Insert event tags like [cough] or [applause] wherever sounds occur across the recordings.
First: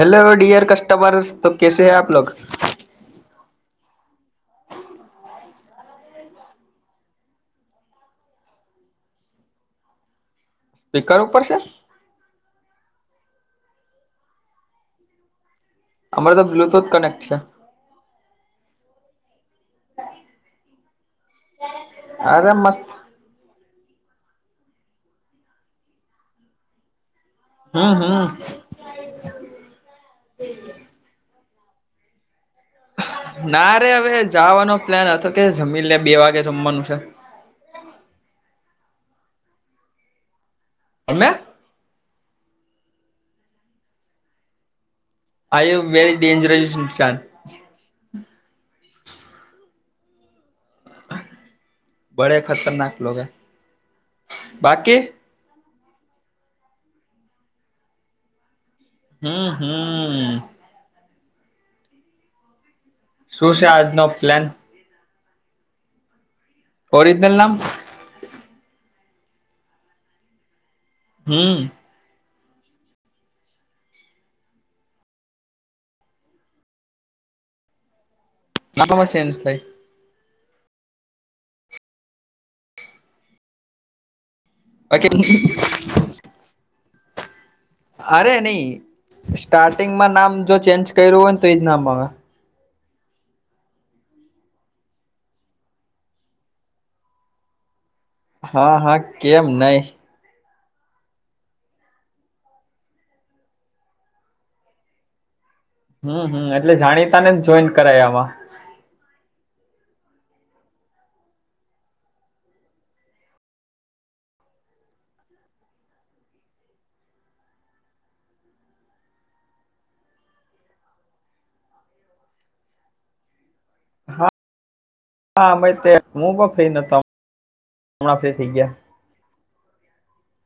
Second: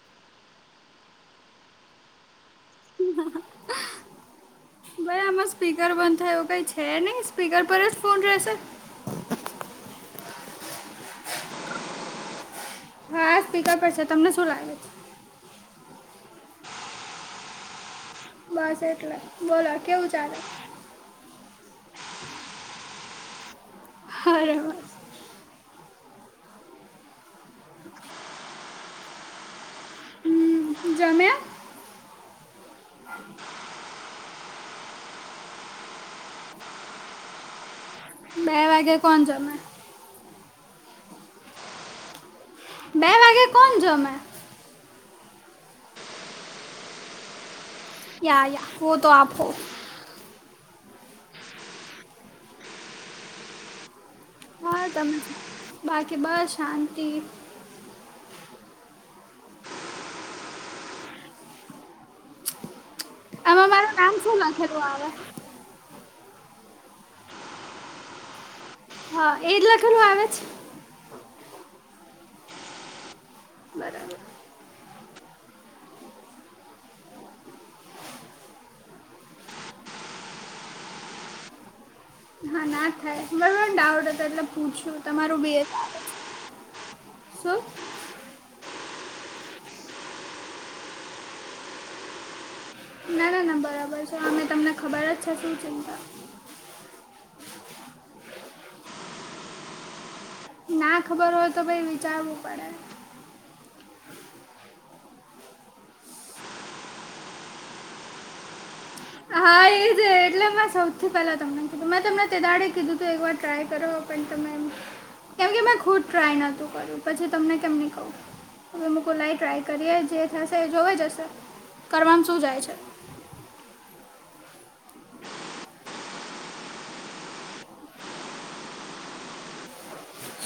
Hello dear customer. તો કેસે હૈ આપલોગ? [inaudible] ભાઈ આમાં સ્પીકર બંધ થાય એવું કંઈ છે નહીં? સ્પીકર પર જ ફોન રહેશે? એ કરવુ પડશે. હા સ્પીકર પર છે. તમને શું લાગે છે? અમારે તો બ્લૂટૂથ કનેક્ટ છે. બસ એટલે. બોલો કેવું ચાલે? અરે મસ્ત. [inaudible] હમ્મ-હમ્મ. હમ્મ. જમ્યાં? ના રે હવે જાવાનો પ્લાન હતો કે જમી લે, બે વાગે જમવાનું છે. બે વાગે કોણ જમે? અમે. બે વાગે કોણ જમે? આઈ એમ વેરી ડેન્જરસ ઈન્સાન. Yeah, yeah. વો તો આપ હો. બડે ખતરનાક લોગ હે. હા બાકી [unintelligible] બાકી બ શાંતિ. હમ્મ-હમ્મ. શું છે આમાં મારું આજનો નામ શું પ્લાન લખેલું આવે? ઓરિજનલ નામ? હા. એ જ લખેલું આવે છ? હમ્મ. બરાબર. [unintelligible] ચેન્જ થાય. હા ના થાય. બરોબર ડાઉટ હતો એટલે પૂછ્યું તમારું બે બાકી શું? અરે નહીં. સ્ટાર્ટિંગમાં નામ જો ચેન્જ કર્યું હોય ને તો ઈજ નામ આવે. ના-ના-ના બરાબર છે. અમે તમને ખબર જ છે શું ચિંતા. હા, હા કેમ નહીં. ના ખબર હોય તો ભઈ વિચારવું પડે. હમ્મ-હમ્મ. એટલે જાણીતા ને જ જોઈન કરાય આવા. હા એજ એટલે મે સૌથી પેલા તમને કીધું. મેં તમને તે દાડે કીધું તું એક વાર ટ્રાય કરો. પણ તમે એમ કેમ કે મે ખુદ ટ્રાય નોતું કર્યું, પછી તમને કેમની કહું. હવે મે કુ લાઈ ટ્રાય કરીએ, જે થશે એ જોવાઈ જશે. કરવામાં શું જાય છે! હા [unintelligible] હું પણ ફ્રી નતો, હમણાં ફ્રી થઈ ગયા.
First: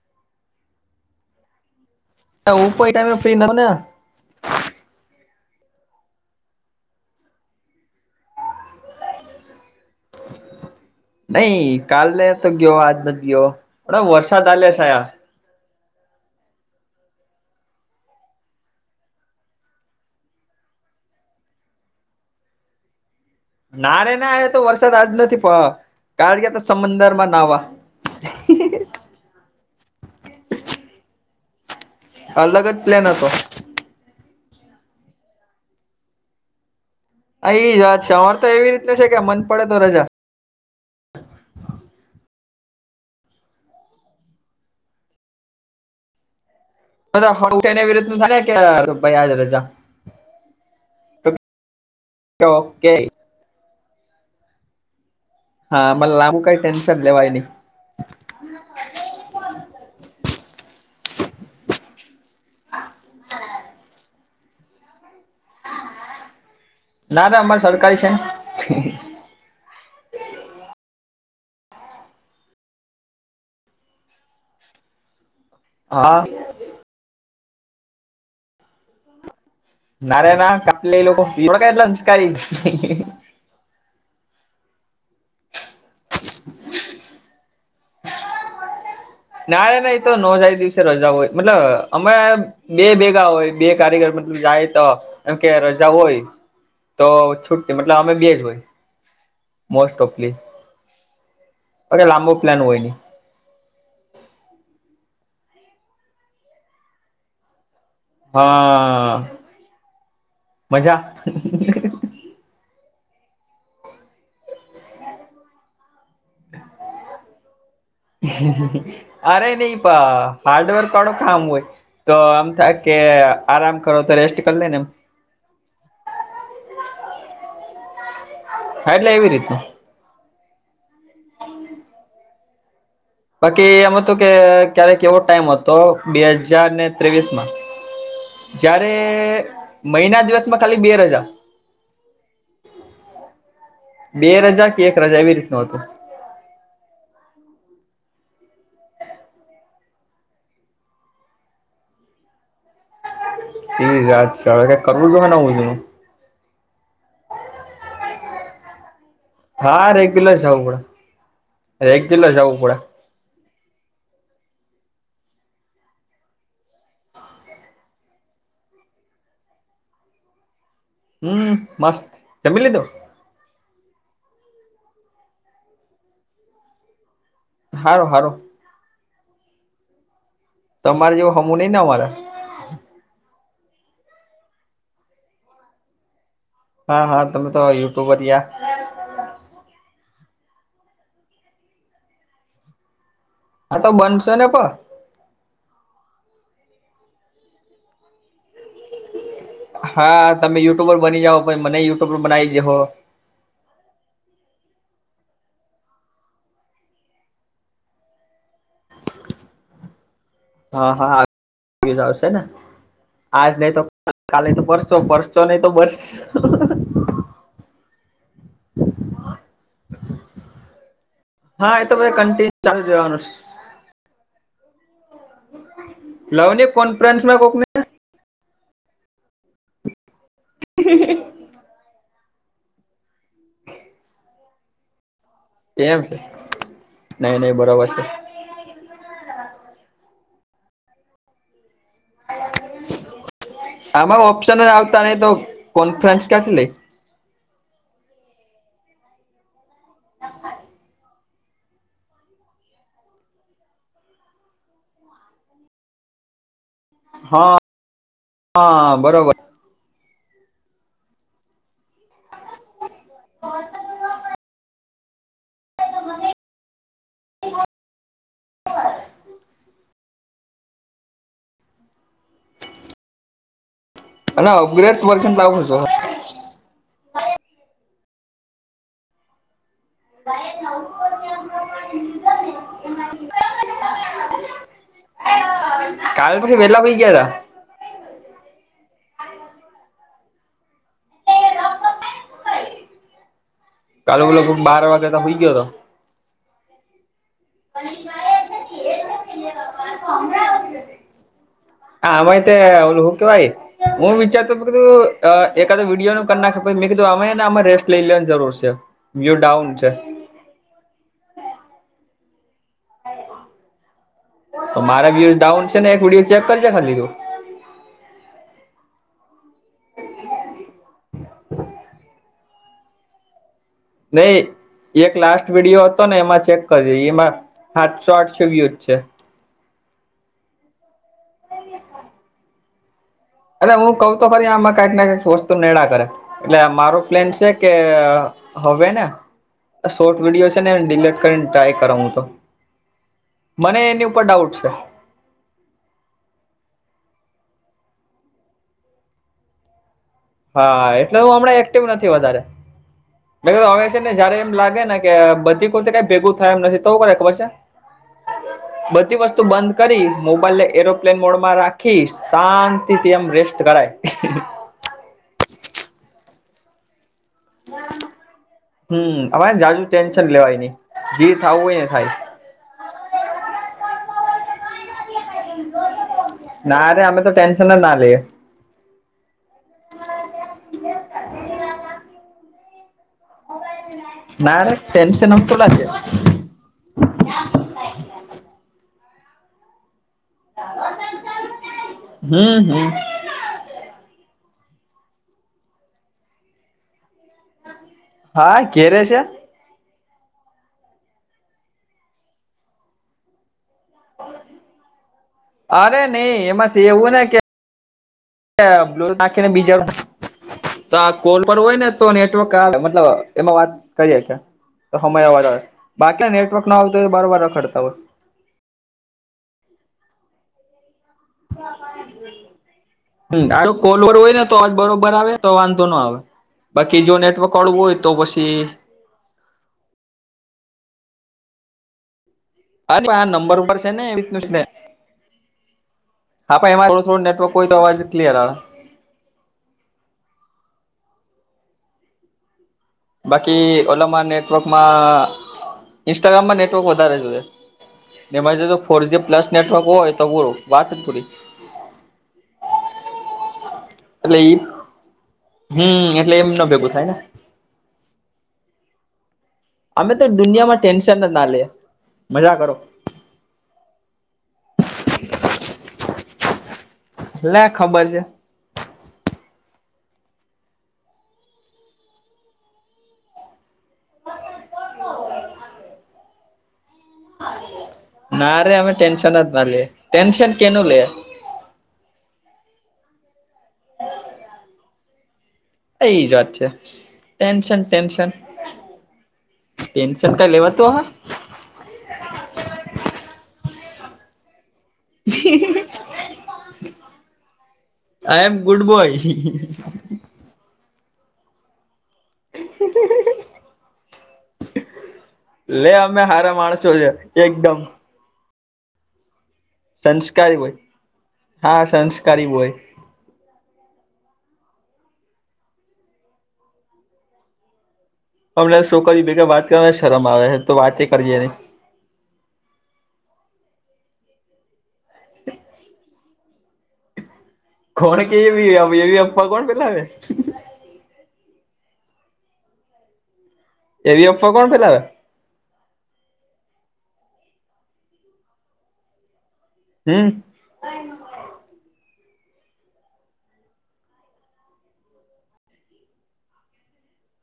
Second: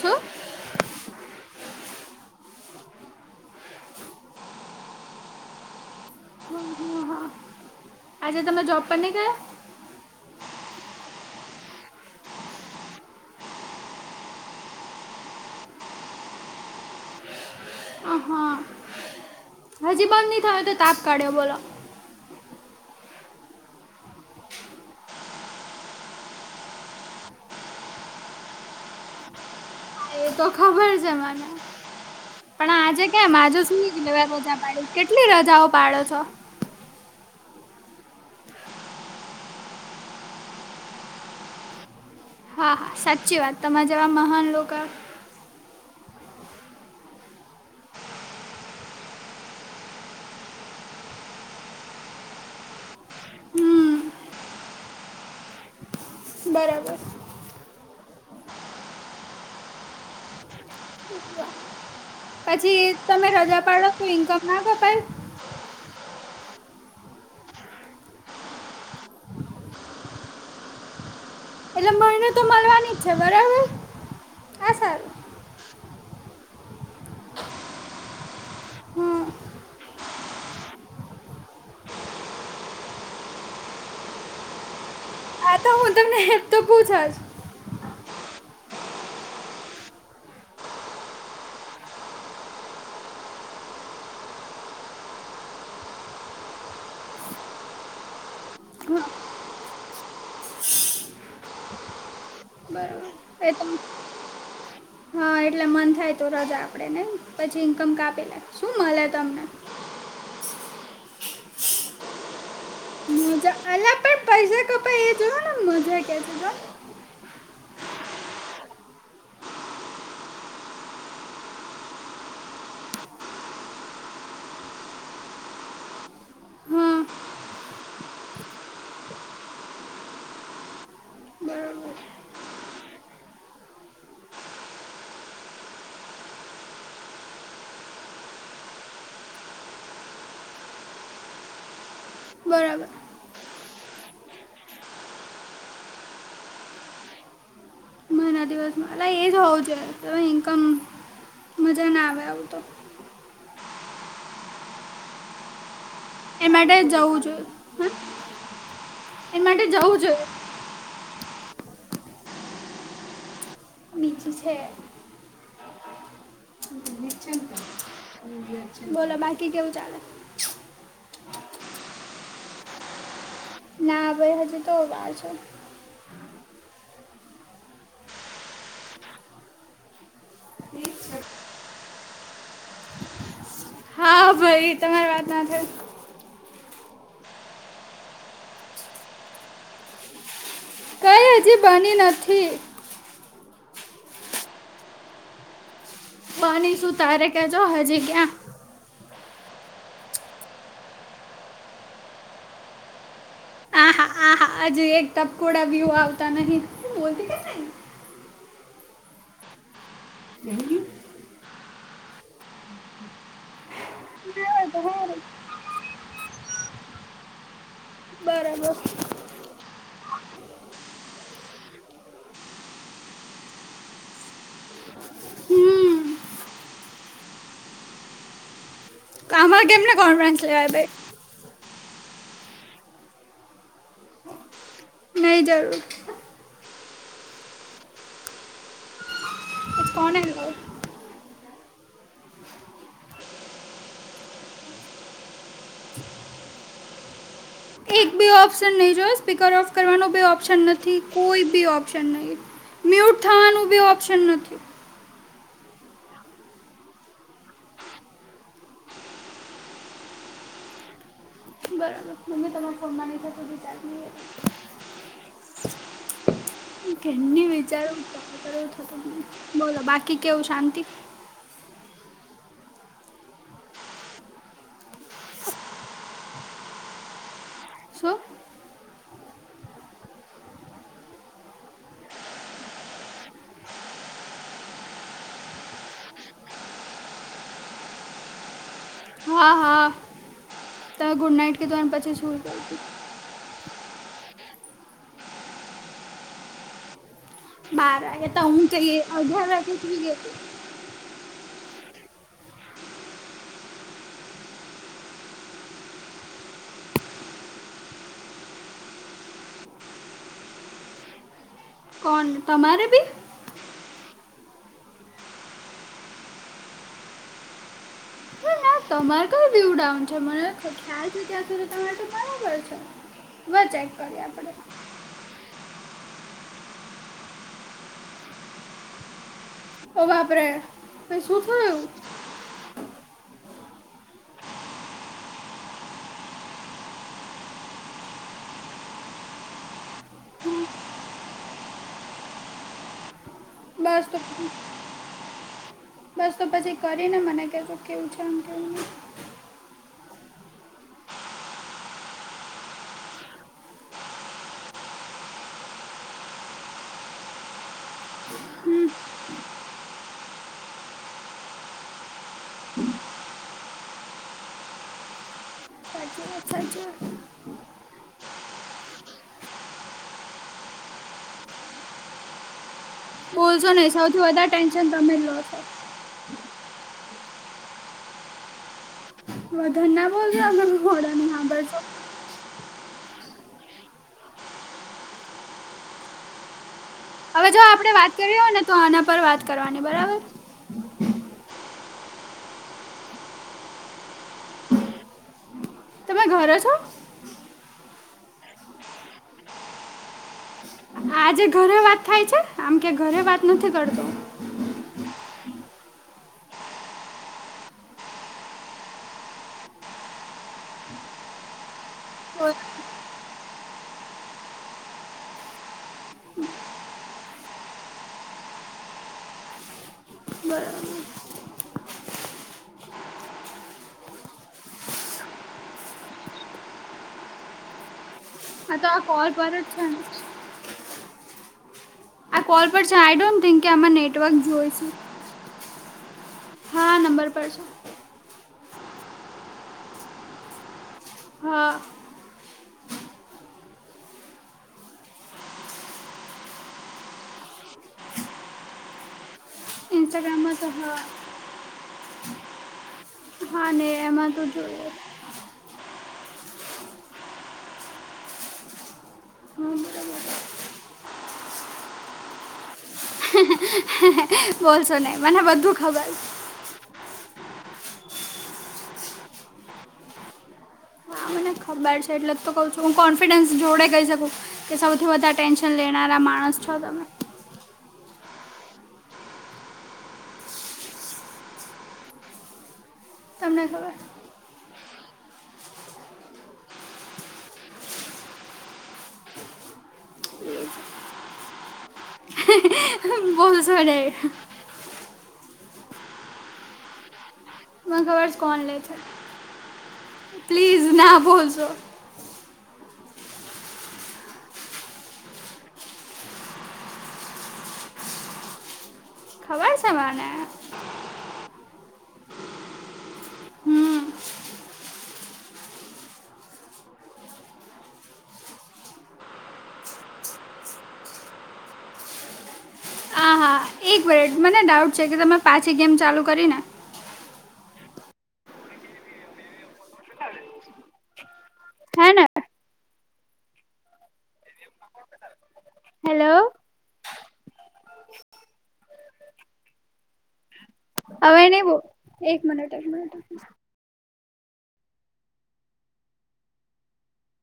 શું ને [inaudible] હા આજે તમે જોબ પર નહીં ગયાં? [inaudible] નહી કાલ ન તો ગયો આજ નથી ગયો પણ વરસાદ આલ સાયા અહા હજી બંધ નહી થયો તો તાપ કાઢ્યો બોલો નારે ના એહ તો વરસાદ આજ નથી પ કાળ તો સમદર માં નાવા હ. એ તો ખબર છે મને અલગ પણ જ આજે પ્લેન હતો કેમ આજુ સુું- રજા પાડી કેટલી રજાઓ પાડો છો. હ એ જ વાત છે અર તો એવી રીતતે છે કે મન પડે તો રજા. હા હા સાચી વાત તમારા જેવા મહાન લોકો રજા. તો ઓકે હાઆ મા લંબુ કઈ ટેન્શન લેવાય નહી. પછી તમે રજા પાડો ઇન્કમ ખપાઈ ના ના અમારે સરકારી છે ને મને તો મળવાની ઈછે બરાબર હા સારું. હા, હમ [unintelligible] [inaudible] આતો હું તમને હેતો પૂછશ. નાના એતોનો જાય દિવસે રજા હોય મતલબ અમે. બે ભેગા હોય બે કારીગર મતલબ જાય તો એમ કે રજા હોય. તો છું મતલબ અમે બેજ હોય હા મોસ્ટઓફલી. અરે લાંબો. બરોબર એતો. હા, એટલે મને મન થાય તો આપેને પછી ઈનકમ કાપવાની. હા મજા. મુજા અલયા પૈસા કપાય એજોને મુજા કેમ અરે નહિપા હાર્ડવર્ક વાળું કામ હોય. તો આમ થાય કે આરામ કરોતો રેસ્ટ કરી લે, ને હા એટલે એવી રીતે. બરોબર બાકી એમ હતું કે ક્યારેક એવો ટાઈમ હતો બે હજારને ત્રેવીસમાં. જયારે મહિના દિવસમાં ખાલી બે રજા, બરાબર. બે રજા કે એક રજા એવી રીતનો હતો. મહિના દિવસમાં એજ હોવું જોઈએ, ઇન્કમ મજા ના આવે આવુંતો. એઈજ વાત છે, હવે કંઈ કરવું જોકે નવું શું, એ માટે જવું જોઈએ હ. હારે રેગ્યુલર જવું પડે, રેગ્યુલર જવું પડે. જે છે. હ [unintelligible] બોલો બાકી કેવું ચાલે. હું મસ્ત જમી લીધું. ના આવેે હજુતો વાર છે. હારો, હારો. તમારે જેવું હમુ નહીંને અમારે. હા ભાઈ તમારી વાતના થાય. હા હા તમે તો યુટ્યુબરયા. કઈ હજી બની નથી. હાતો બનશે ને પણ બની સુું તારે કેજો હજી ક્યાં હા તમે યુટ્યુબર બની જાહો પછી મને યુટ્યુબર બનાય દેહો. હા હા હજુ એક ટપકોડા વ્યુ આવતા નહીં. [inaudible] હા હા આવી ગેલા હસે ને. આજ નહીંતો કાલે તો પરશો પરશો નહીંતો બરસ બરાબર હા એતો કન્ટિન્યુ ચાલુ જ રેવાનું છે. હમ લવને કોન્ફરન્સમાં કોકને. આમાં કેમને કોન્ફડન્સ લેવા બે [inaudible] નહીં જાવ. એમ નહીં નહીં બરોબર છે. એ ફોન એ જ લવ આમાં ઓપ્શન જ આવતા નહી તો કોનફરેન્સ ક્યાંથી લઈ. એક બે ઓપ્શન નહીં જોયો સ્પીકર ઓફ કરવાનો બે ઓપ્શન નથી કોઈ ભી ઓપ્શન નહીં. મ્યૂટ થવાનું ભી ઓપ્શન નથી. હા, હા બરોબર. બરાબર, મને તમારા ફોનમાં નહીં થશે વિચાર તમને ક્યાર ની વિચારુ થતું નહી બોલો બાકી કેવું શાંતિ. અને અપગ્રેડ વર્ઝન લાવું હો શું [inaudible] કાલ પછી વેલા હુંય ગેલા. હા હા તમે ગુડ નાઈટ કીધું ને પછી સૂઈ ગઈ તી. કાલે [unintelligible] લગભગ બાર વાગે તો હુઈ ગયો તો. બાર વાગે તો હું જ અધવટી ગઈ. આ વાતે ઓલું હું કહેવાય? હું વિચારતો હતો કે એકાદ વિડિયોનું કરી નાખું પછી મેં કહ્યું, અમને આમાં રેસ્ટ લઈ લેવાની જરૂર છે. વિડિઓ ડાઉન છે. કોણ તમારે બી. તો મારા વ્યુઝ ડાઉન છે ને એક વિડીયો ચેક કરજે ખાલી તું. ના તમારે કઈ વ્યુ ડાઉન છે, મને ખ્યાલ છે ત્યાં સુધી તમારે તો બરાબર છે. વધ જાય નય એક લાસ્ટ વિડીયો હતો ને, એમાં ચેક કરી એમાં આઠસો આઠસો વ્યુઝ છે. ઓ બાપરે ઓછી શું થયું? અરે હું કહું તો ખરી, આમાં કાઢ નાખ સોસ તો નડેળા કરે. એટલે મારો પ્લેન છે કે હવે ને શોર્ટ વિડીયો છે ને, ડિલીટ કરીને ટ્રાય કરું હું તો. મને બસ એની તો ઉપર ડાઉટ છે. બસ તો પછી કરીને મને કહો કેવું છે, આમ કેવની. એટલે હું હમણાં એક્ટિવ નથી વધારે. હા છે ને જ્યારે એમ લાગે ને કે બધી કૉલ કંઈ ભેગું થાય એમ નથી તો એવું કરે ખબર છે. હમ. બધી વસ્તુ બંધ કરી મોબાઈલને એરપ્લેન મોડમાં રાખી શાંતિથી એમ રેસ્ટ કરાય. હ. [inaudible] સાચી વાત સાચી વાત. હમ અરે જાજુ ટેન્શન લેવાય નહીં, જે થાવું હોય ને થાય. બોલશો નહીં સૌથી વધારે ટેન્શન રમેલ હત. ના રે અમે તો ટેન્શન ના લઈએ. બધાં બોલ રહેવા દે. ના રે ટેન્શન તું લે. હવે જો આપણે વાત કરી હોય ને તો આના પર વાત કરવાની બરાબર. હમ હમ. તમે ઘરે છો? હા ઘેર છે. આજે ઘરે વાત થાય છે આમ કે ઘરે વાત નથી કરતો. અરે નહીં એમાં એવું ને કે. લો નાખીને બીજા તો આ કૉલ પર હોય ને તો નેટવર્ક આવે મતલબ એમાં વાત કરીએ કે. તો અવાજ આવે, બાકી નેટવર્ક ના આવતો હોય બરોબર રખડતા હોય. બરાબર. [unintelligible] કૉલર હોય ને તો જ બરાબર આવે તો વાંધો ન આવે. બાકી જો નેટવર્ક વાળું હોય તો પછી. હા તો આપડા સારું ને? આ કોલ પર છે હરે આઈ ડોન્ટ નંબર થિંક કે ઉપર છે આમાં ને એ નેટવર્ક રીતનું. જોઈ છે હા પણ એમાં થડું થોડું નંબર પર નેટવર્ક છે હોય તો અવાજ ક્લયર આવે. હા. બાકી ઓલામાં નેટવર્કમાં ઇન્સ્ટાગ્રામમાં નેટવર્ક વધારે જોએ. એમાં જો જો ફોરજી પ્લસ નેટવર્ક હોય તો ઇન્સ્ટાગ્રામમાં બોરું વાત હા જ થો. હા ને એમાં એટલે તો ઈ જોયએ. હમ એટલે એમ ન ભેગું થાય ને. અમે તો દુનિયામાં ટેન્શન જ ના લેએ, મજા કરો. બોસો નને મને બધું ખબર. લ ખબર છે. ને ખબર છે એટલે જ તો કહું છું હું કોન્ફિડન્સ જોડે કહી શકું. કે સૌથી વધધા ટેન્શન લેનારા માણસ છો તમે. [inaudible] ના રે અમે ટટેનશન જ ના લે, ટટેનશન કેન લ. તમને ખબર એ જ વાત છે, ટેન્શન ટેન્શન. પટેન્સન ક લેવા તું હ. હ [unintelligible] બોલ સડ [unintelligible] હ [unintelligible] મન ખબર હ છે આઈ એમ કોણ ગુડ લેય છે બોય પ્લીઝ ના બોલશો. [unintelligible] લે અમે હારા માણસો છે એકદમ. ખબર છે મને સંસ્કારી હોય હા સંસ્કારી હોય. હમ ઓનલાઈન શું કર્યું બે વાત કરવા શરમ આવે છે તો વાત યે કરયે નય. આ હા એક મીનિટ મને ડાઉટ છે કે તમે પાછી ગેમ ચાલુ કરીને. કોણ કે એવી એવી આફવા કોણ ફેલાવે. હે ને એવી અફવા કોણ ફેલાવે? હેલો. હમમ હવે નય બો એક મિનિટ એક મિનિટ.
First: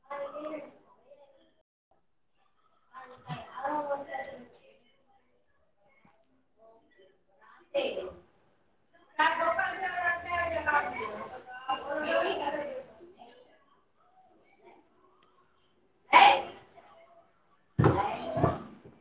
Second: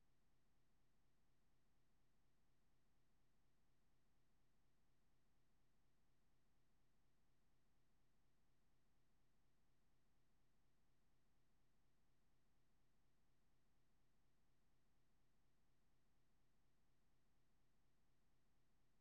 [unintelligible] [unintelligible] [unintelligible] [unintelligible]